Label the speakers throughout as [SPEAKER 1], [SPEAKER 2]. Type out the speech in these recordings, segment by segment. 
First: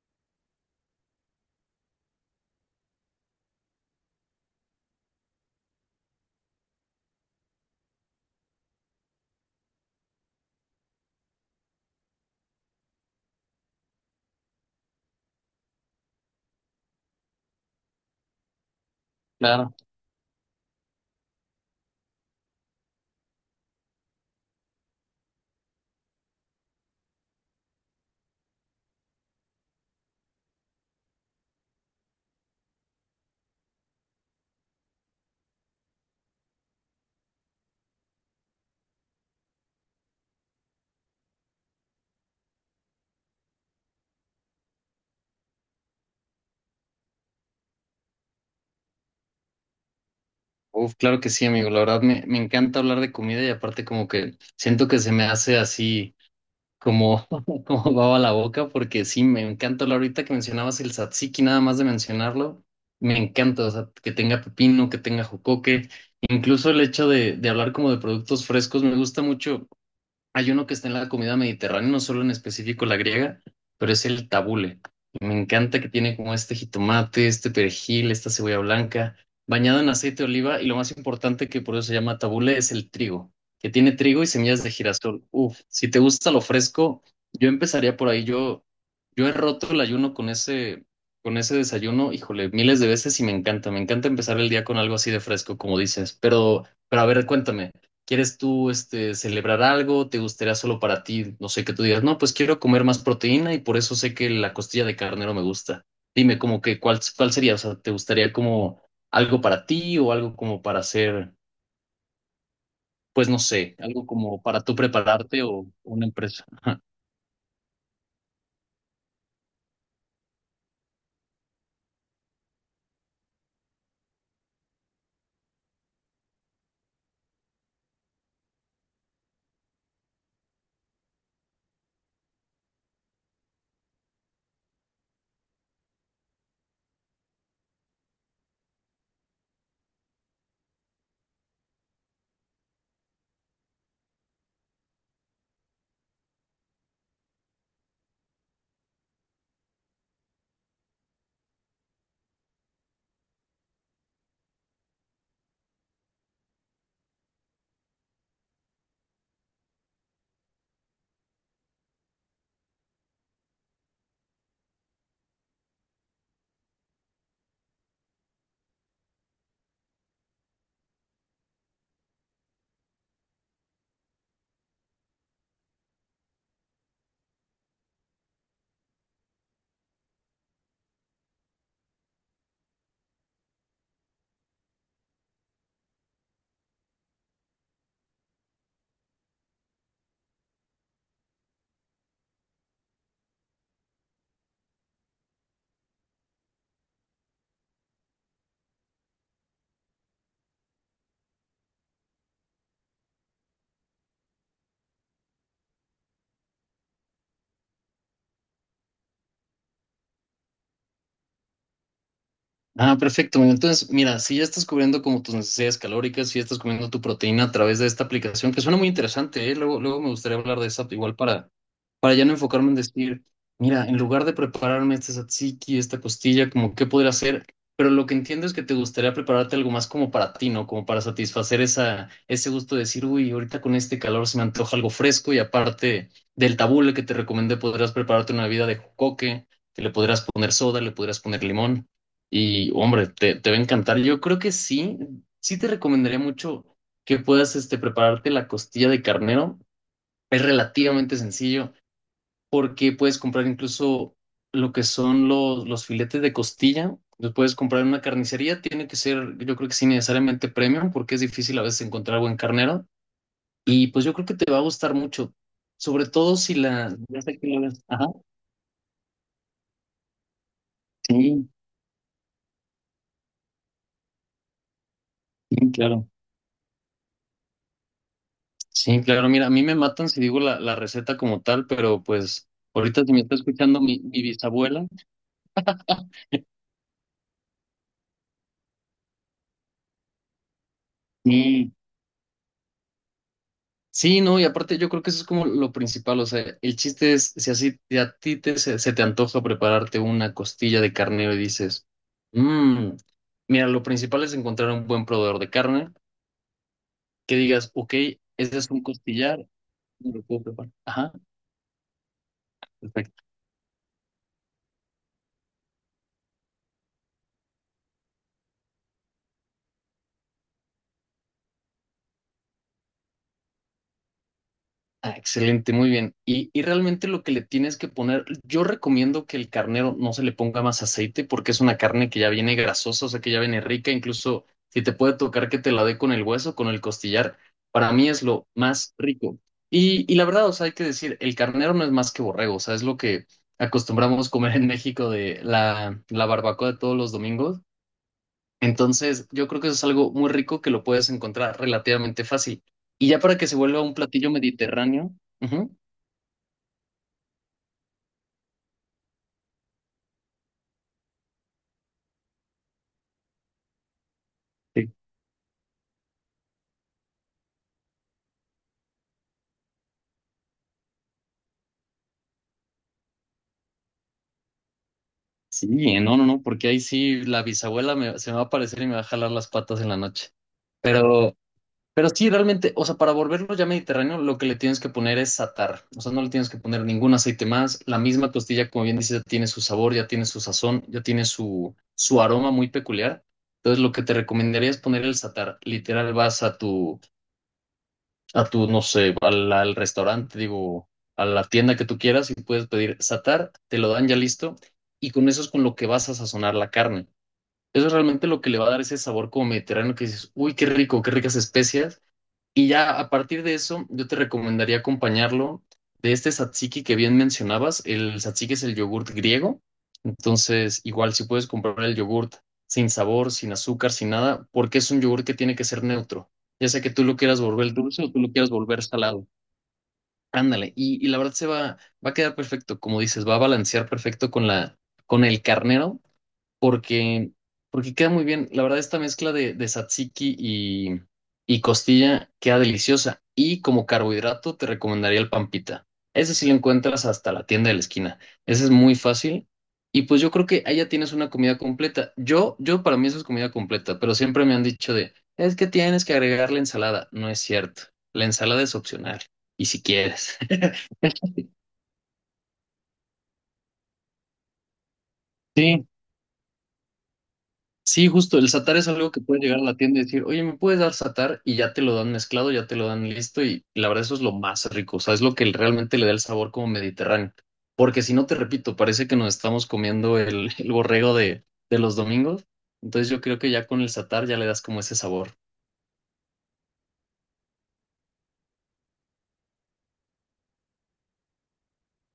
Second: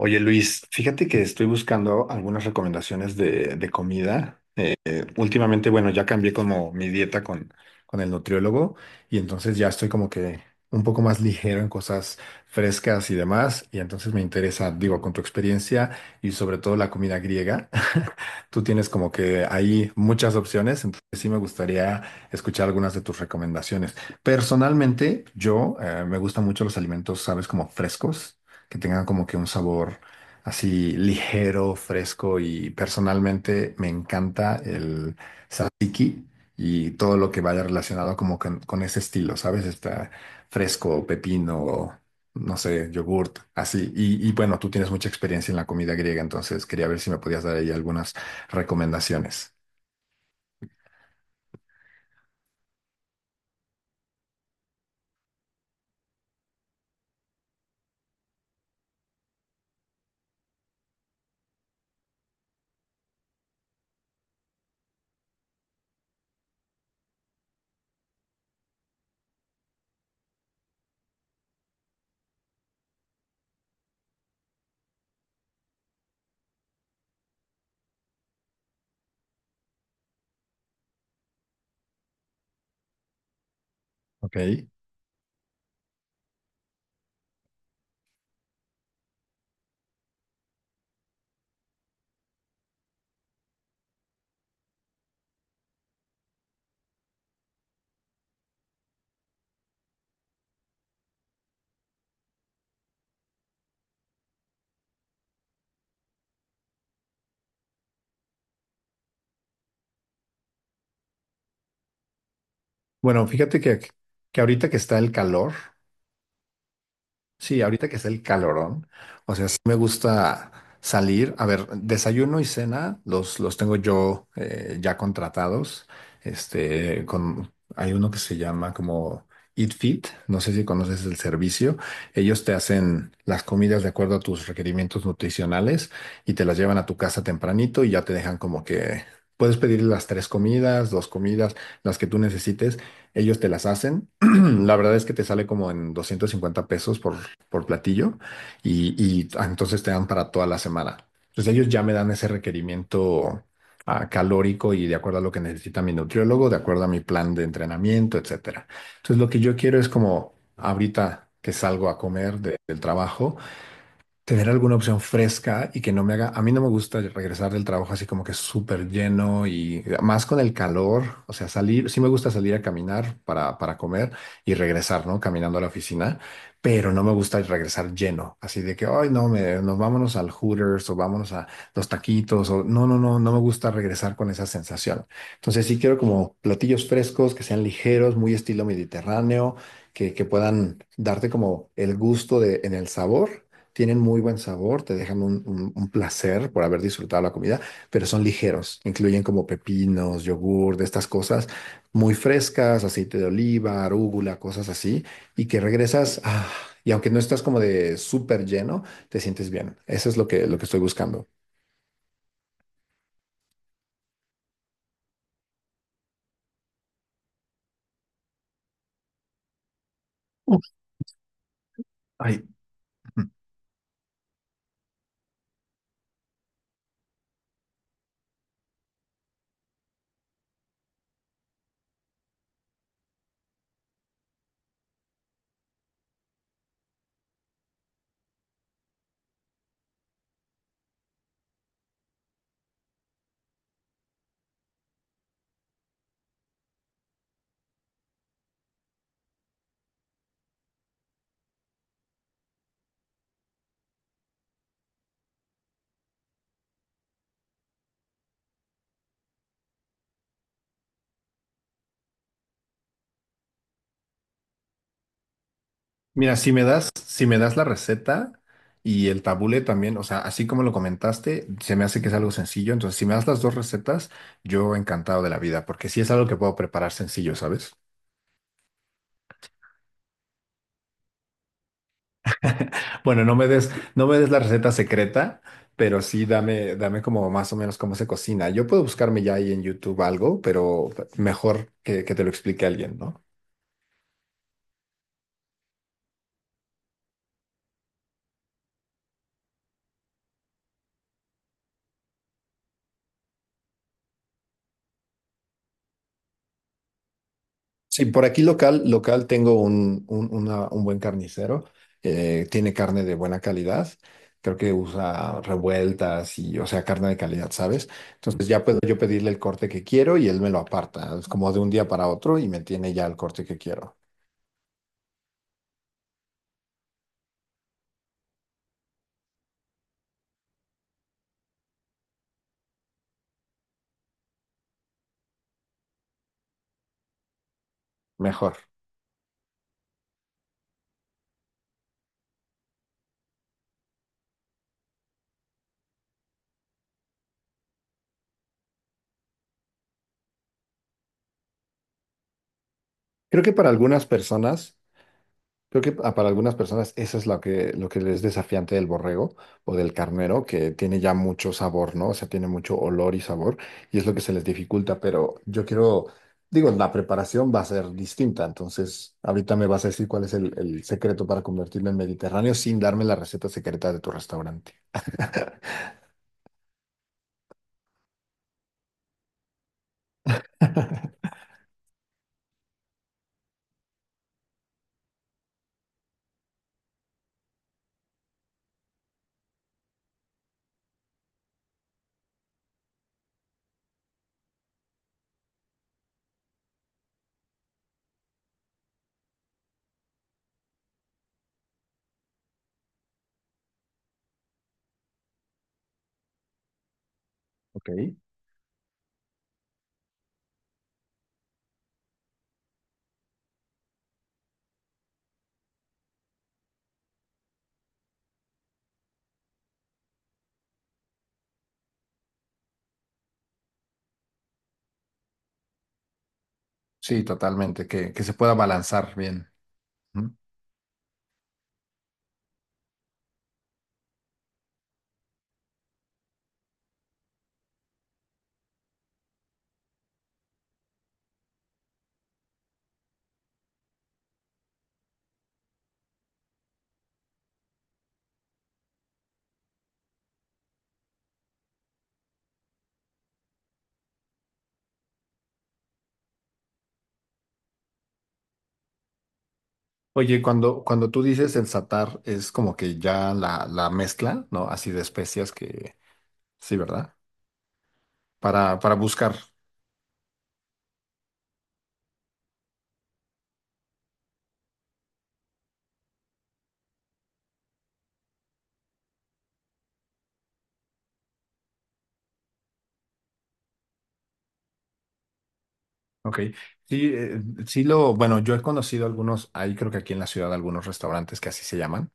[SPEAKER 1] Oye Luis, fíjate que estoy buscando algunas recomendaciones de comida. Últimamente, bueno, ya cambié como mi dieta con el nutriólogo y entonces ya estoy como que un poco más ligero en cosas frescas y demás. Y entonces me interesa, digo, con tu experiencia y sobre todo la comida griega, tú tienes como que
[SPEAKER 2] Claro,
[SPEAKER 1] ahí muchas opciones, entonces sí me gustaría escuchar algunas de tus recomendaciones. Personalmente, yo me gustan mucho los alimentos, sabes, como frescos, que tengan como que un sabor así ligero, fresco y personalmente me encanta el tzatziki y todo lo que vaya relacionado como con ese estilo, ¿sabes? Está fresco, pepino, no sé, yogurt, así. Y bueno, tú tienes mucha experiencia en la comida griega, entonces quería ver si me podías dar ahí algunas recomendaciones.
[SPEAKER 2] uf, claro que sí, amigo. La verdad me encanta hablar de comida y aparte como que siento que se me hace así como, como baba la boca porque sí, me encanta hablar ahorita que mencionabas el tzatziki, nada más de mencionarlo, me encanta, o sea, que tenga pepino, que tenga jocoque, incluso el hecho de hablar como de productos frescos, me gusta mucho. Hay uno que está en la comida mediterránea, no solo en específico la griega, pero es el tabule. Me encanta que tiene como este jitomate, este perejil, esta cebolla blanca, bañado en aceite de oliva y lo más importante que por eso se llama tabule es el trigo, que tiene trigo y semillas
[SPEAKER 1] Ok.
[SPEAKER 2] de girasol. Uf, si te gusta lo fresco, yo empezaría por ahí. Yo he roto el ayuno con ese desayuno, híjole, miles de veces y me encanta. Me encanta empezar el día con algo así de fresco, como dices. Pero a ver, cuéntame. ¿Quieres tú este, celebrar algo? ¿Te gustaría solo para ti? No sé, que tú digas, no, pues quiero comer más proteína y por eso sé que la costilla de carnero me gusta. Dime, como que, ¿cuál, cuál sería? O sea, ¿te gustaría como algo para ti o algo como para hacer,
[SPEAKER 1] Bueno,
[SPEAKER 2] pues no sé, algo
[SPEAKER 1] que
[SPEAKER 2] como para
[SPEAKER 1] ahorita
[SPEAKER 2] tú
[SPEAKER 1] que está el
[SPEAKER 2] prepararte
[SPEAKER 1] calor,
[SPEAKER 2] o una empresa?
[SPEAKER 1] sí, ahorita que es el calorón, o sea, sí me gusta salir. A ver, desayuno y cena los tengo yo ya contratados. Este, con, hay uno que se llama como Eat Fit, no sé si conoces el servicio. Ellos te hacen las comidas de acuerdo a tus requerimientos nutricionales y te las llevan a tu casa tempranito y ya te dejan como que puedes pedir las tres comidas, dos comidas, las que tú necesites. Ellos te las hacen. La verdad es que te sale como en 250 pesos por platillo y entonces te dan para toda la semana. Entonces ellos ya me dan ese requerimiento calórico y de acuerdo a lo que necesita mi nutriólogo, de acuerdo a mi plan de entrenamiento, etcétera. Entonces lo que yo quiero es como ahorita que salgo a comer del trabajo tener alguna opción fresca y que no me haga, a mí no me gusta regresar del trabajo así como que súper lleno y más con el calor, o sea, salir, sí me gusta salir a caminar para comer y regresar, ¿no? Caminando a la oficina, pero no me gusta regresar lleno, así de que, ay, no, me, nos vámonos al Hooters o vámonos a los taquitos o no me gusta regresar con esa sensación. Entonces sí quiero como platillos frescos que sean ligeros, muy estilo mediterráneo, que puedan darte como el gusto de, en el sabor tienen muy buen sabor, te dejan un placer por haber disfrutado la comida, pero son ligeros, incluyen como pepinos, yogur, de estas cosas muy frescas, aceite de oliva, arúgula, cosas así, y que regresas, y aunque no estás como de súper lleno, te sientes bien. Eso es lo que estoy buscando.
[SPEAKER 2] Ah, perfecto. Mira, entonces, mira, si ya estás cubriendo como tus necesidades calóricas, si ya estás comiendo tu proteína a través de esta aplicación, que suena muy interesante, ¿eh? Luego, luego me gustaría hablar
[SPEAKER 1] Uf,
[SPEAKER 2] de esa igual para ya no
[SPEAKER 1] ay.
[SPEAKER 2] enfocarme en decir, mira, en lugar de prepararme este tzatziki, esta costilla, como qué podría hacer, pero lo que entiendo es que te gustaría prepararte algo más como para ti, ¿no? Como para satisfacer esa, ese gusto de decir, uy, ahorita con este calor se me antoja algo fresco y aparte del tabule que te recomendé, podrías prepararte una bebida de jocoque, que le podrías poner soda, le podrías poner limón. Y hombre, te va a encantar. Yo creo que sí, sí te recomendaría mucho que puedas este, prepararte la costilla de carnero. Es relativamente sencillo porque puedes comprar incluso lo que son los filetes de costilla. Los puedes comprar en una carnicería. Tiene que ser, yo creo que sí, necesariamente premium porque es difícil a veces encontrar buen carnero. Y pues yo creo que te va a gustar mucho, sobre todo
[SPEAKER 1] Mira,
[SPEAKER 2] si la... Ya
[SPEAKER 1] si
[SPEAKER 2] sé
[SPEAKER 1] me
[SPEAKER 2] que
[SPEAKER 1] das
[SPEAKER 2] lo
[SPEAKER 1] la
[SPEAKER 2] ves. Ajá,
[SPEAKER 1] receta y el tabule también, o sea, así como lo comentaste,
[SPEAKER 2] sí,
[SPEAKER 1] se me hace que es algo sencillo. Entonces, si me das las dos recetas, yo encantado de la vida,
[SPEAKER 2] sí,
[SPEAKER 1] porque sí
[SPEAKER 2] claro.
[SPEAKER 1] es algo que puedo preparar sencillo, ¿sabes?
[SPEAKER 2] Sí, claro, mira, a mí me matan si digo la, la receta como tal, pero pues ahorita si me
[SPEAKER 1] Bueno,
[SPEAKER 2] está escuchando mi,
[SPEAKER 1] no me
[SPEAKER 2] mi
[SPEAKER 1] des la receta
[SPEAKER 2] bisabuela.
[SPEAKER 1] secreta, pero sí dame, dame como más o menos cómo se cocina. Yo puedo buscarme ya ahí en YouTube algo, pero mejor
[SPEAKER 2] Sí.
[SPEAKER 1] que te lo explique alguien, ¿no?
[SPEAKER 2] Sí, no, y aparte yo creo que eso es como lo principal, o sea, el chiste es si así te- a ti te, se te antoja prepararte una costilla de carnero y dices, mmm, mira, lo principal es encontrar un buen proveedor de carne, que digas, ok,
[SPEAKER 1] Sí, por aquí
[SPEAKER 2] ese es
[SPEAKER 1] local,
[SPEAKER 2] un
[SPEAKER 1] local
[SPEAKER 2] costillar,
[SPEAKER 1] tengo
[SPEAKER 2] me lo puedo preparar.
[SPEAKER 1] un buen
[SPEAKER 2] Ajá,
[SPEAKER 1] carnicero. Eh, tiene carne de
[SPEAKER 2] perfecto.
[SPEAKER 1] buena calidad. Creo que usa revueltas y, o sea, carne de calidad, ¿sabes? Entonces ya puedo yo pedirle el corte que quiero y él me lo aparta. Es como de un día para otro y me tiene ya el corte que quiero.
[SPEAKER 2] Ah, excelente, muy bien. Y realmente lo que le tienes que poner, yo recomiendo que el carnero no se le ponga más aceite porque es una carne que ya viene grasosa, o sea que ya viene rica, incluso si te puede tocar que te la dé con el hueso, con el costillar, para mí es lo
[SPEAKER 1] Mejor.
[SPEAKER 2] más rico. Y la verdad, o sea, hay que decir, el carnero no es más que borrego, o sea, es lo que acostumbramos comer en México de la, la barbacoa de todos los domingos. Entonces, yo creo que eso es algo muy rico que lo puedes encontrar relativamente fácil. Y ya para
[SPEAKER 1] Creo
[SPEAKER 2] que
[SPEAKER 1] que
[SPEAKER 2] se
[SPEAKER 1] para
[SPEAKER 2] vuelva un
[SPEAKER 1] algunas
[SPEAKER 2] platillo
[SPEAKER 1] personas.
[SPEAKER 2] mediterráneo, ujú,
[SPEAKER 1] Creo que para algunas personas eso es lo que es desafiante del borrego o del carnero, que tiene ya mucho sabor, ¿no? O sea, tiene mucho olor y sabor, y es lo que se les
[SPEAKER 2] sí,
[SPEAKER 1] dificulta, pero yo quiero, digo, la preparación va a ser distinta, entonces ahorita me vas a decir cuál es el secreto para convertirme en mediterráneo sin darme la receta secreta de tu restaurante.
[SPEAKER 2] sí, no, porque ahí sí la bisabuela me- se me va a aparecer y me va a jalar las patas en la noche. Pero, pero sí, realmente, o sea, para volverlo ya mediterráneo, lo que le tienes que poner es satar. O sea, no le tienes que poner ningún aceite más. La misma costilla, como bien dices, ya tiene su sabor, ya tiene su sazón, ya tiene su, su aroma muy peculiar. Entonces, lo que te recomendaría es poner el satar. Literal, vas a tu, no sé, al, al restaurante, digo, a la tienda que tú quieras y puedes pedir satar, te lo dan ya listo y con eso es con lo que vas a sazonar la carne. Eso
[SPEAKER 1] Ok.
[SPEAKER 2] es realmente lo que le va a dar ese sabor como mediterráneo que dices, uy, qué rico, qué ricas especias y ya a partir de eso, yo te recomendaría acompañarlo de este tzatziki que bien mencionabas. El tzatziki es el yogurt griego. Entonces, igual si puedes comprar el yogurt sin sabor, sin azúcar, sin nada, porque es un yogurt que tiene que ser neutro. Ya sea que tú lo
[SPEAKER 1] Sí,
[SPEAKER 2] quieras volver
[SPEAKER 1] totalmente,
[SPEAKER 2] dulce o tú
[SPEAKER 1] que
[SPEAKER 2] lo
[SPEAKER 1] se
[SPEAKER 2] quieras
[SPEAKER 1] pueda
[SPEAKER 2] volver
[SPEAKER 1] balancear
[SPEAKER 2] salado.
[SPEAKER 1] bien. Ujú.
[SPEAKER 2] Ándale. Y la verdad se va, va a quedar perfecto. Como dices, va a balancear perfecto con la, con el carnero porque, porque queda muy bien. La verdad, esta mezcla de tzatziki y costilla queda deliciosa. Y como carbohidrato, te recomendaría el pampita. Ese sí lo encuentras hasta la tienda de la esquina. Ese es muy fácil. Y pues yo creo que ahí ya tienes una comida completa. Yo para mí eso es comida completa, pero siempre me han dicho de, es que tienes que agregar la ensalada. No es cierto. La ensalada es opcional. Y si quieres.
[SPEAKER 1] Oye, cuando tú dices el satar, es como que ya la mezcla, ¿no? Así de especias que... Sí, ¿verdad?
[SPEAKER 2] Sí, justo, el satar es
[SPEAKER 1] Para
[SPEAKER 2] algo que
[SPEAKER 1] buscar.
[SPEAKER 2] puede llegar a la tienda y decir, oye, ¿me puedes dar satar? Y ya te lo dan mezclado, ya te lo dan listo y la verdad eso es lo más rico, o sea, es lo que realmente le da el sabor como mediterráneo. Porque si no, te repito, parece que nos estamos comiendo el borrego de los domingos, entonces yo creo que ya con el satar ya le das como ese sabor.
[SPEAKER 1] Ok. Sí, sí lo, bueno, yo he conocido algunos, hay creo que aquí en la ciudad algunos restaurantes que así se llaman.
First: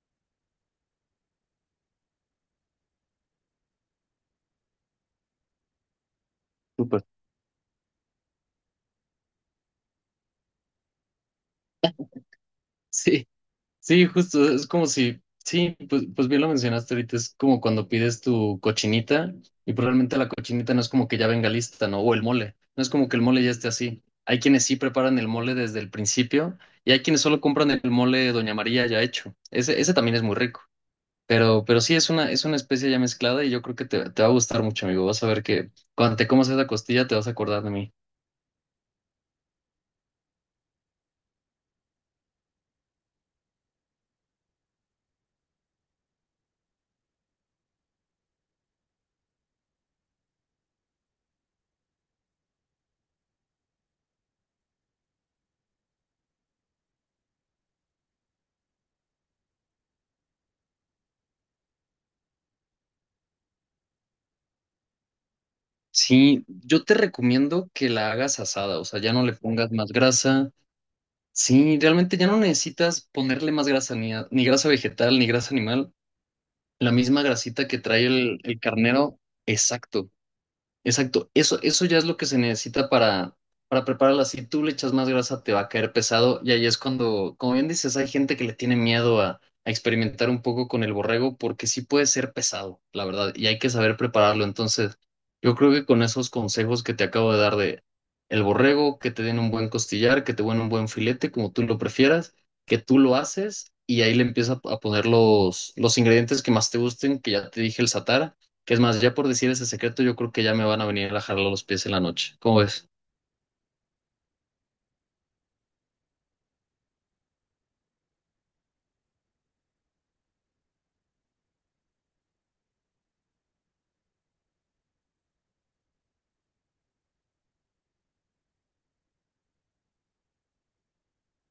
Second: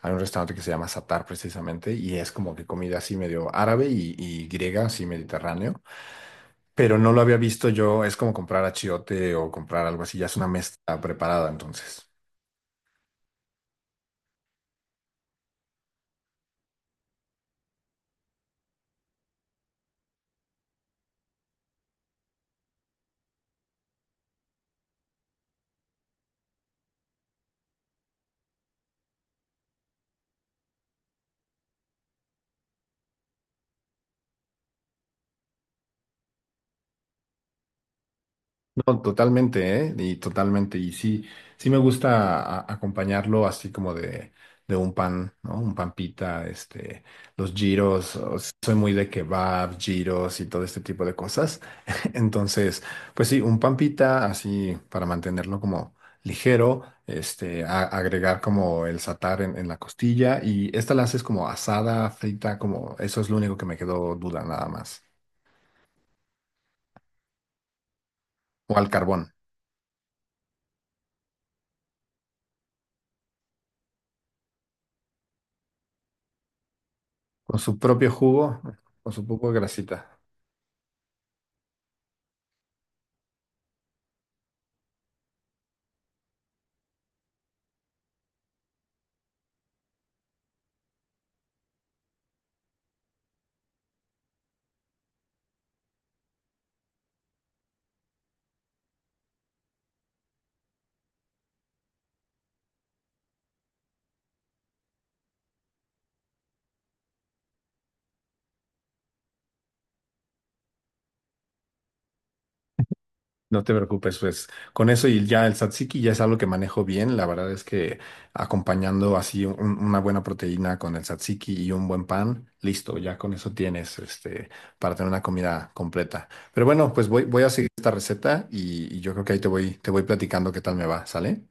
[SPEAKER 1] Hay un restaurante que se llama Satar precisamente y es como que comida así medio árabe y griega, así mediterráneo, pero
[SPEAKER 2] Súper.
[SPEAKER 1] no lo había visto yo, es como comprar achiote o comprar algo así, ya es una mezcla preparada entonces.
[SPEAKER 2] Sí. Sí, justo, es como si, sí, pues, pues bien lo mencionaste ahorita, es como cuando pides tu cochinita y probablemente la cochinita no es como que ya venga lista, ¿no? O el mole, no es como que el mole ya esté así. Hay quienes sí preparan el mole desde el principio y hay quienes solo compran el mole Doña María ya hecho. Ese también es muy rico, pero sí es una especie ya mezclada y yo creo que te va a gustar mucho, amigo. Vas a ver que cuando te comas esa costilla te vas a acordar de mí.
[SPEAKER 1] No, totalmente, ¿eh? Y totalmente. Y sí, sí me gusta acompañarlo así como de un pan, ¿no? Un pan pita, este, los giros. O sea, soy muy de kebab, giros y todo este tipo de cosas. Entonces, pues sí, un pan pita así para mantenerlo como ligero, este, agregar como el satar en la costilla y esta la haces como asada, frita, como eso es lo único que me quedó duda nada más.
[SPEAKER 2] Sí, yo te recomiendo que la hagas
[SPEAKER 1] O
[SPEAKER 2] asada, o
[SPEAKER 1] al
[SPEAKER 2] sea, ya
[SPEAKER 1] carbón.
[SPEAKER 2] no le pongas más grasa. Sí, realmente ya no necesitas ponerle más grasa, ni, a- ni grasa vegetal, ni grasa animal. La misma
[SPEAKER 1] Con
[SPEAKER 2] grasita
[SPEAKER 1] su
[SPEAKER 2] que trae
[SPEAKER 1] propio jugo,
[SPEAKER 2] el
[SPEAKER 1] con
[SPEAKER 2] carnero,
[SPEAKER 1] su poco de
[SPEAKER 2] exacto.
[SPEAKER 1] grasita.
[SPEAKER 2] Exacto, eso ya es lo que se necesita para prepararla. Si tú le echas más grasa, te va a caer pesado. Y ahí es cuando, como bien dices, hay gente que le tiene miedo a experimentar un poco con el borrego porque sí puede ser pesado, la verdad, y hay que saber prepararlo. Entonces, yo creo que con esos consejos que te acabo de dar de el borrego, que te den un buen costillar, que te den un buen filete, como tú lo prefieras, que tú lo haces y ahí le empiezas a poner los ingredientes que más te gusten, que ya te dije el satara que es más, ya por decir ese secreto, yo creo que ya me van a venir a jalar los pies en la noche. ¿Cómo ves?
[SPEAKER 1] No te preocupes, pues con eso y ya el tzatziki ya es algo que manejo bien. La verdad es que acompañando así una buena proteína con el tzatziki y un buen pan, listo, ya con eso tienes este, para tener una comida completa. Pero bueno, pues voy, voy a seguir esta receta y yo creo que ahí te voy platicando qué tal me va, ¿sale?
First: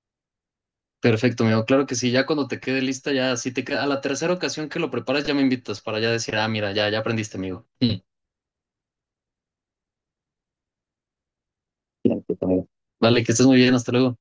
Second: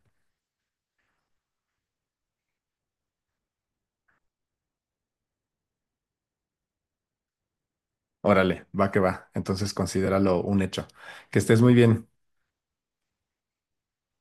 [SPEAKER 2] Perfecto, amigo. Claro que sí, ya cuando te quede lista, ya si te queda, a la tercera ocasión que lo preparas, ya me invitas para ya decir, ah, mira, ya, ya aprendiste, amigo.
[SPEAKER 1] Órale, va que va. Entonces considéralo un hecho. Que estés muy bien.
[SPEAKER 2] Mm. Bien, pues, amigo. Vale, que estés muy bien, hasta luego.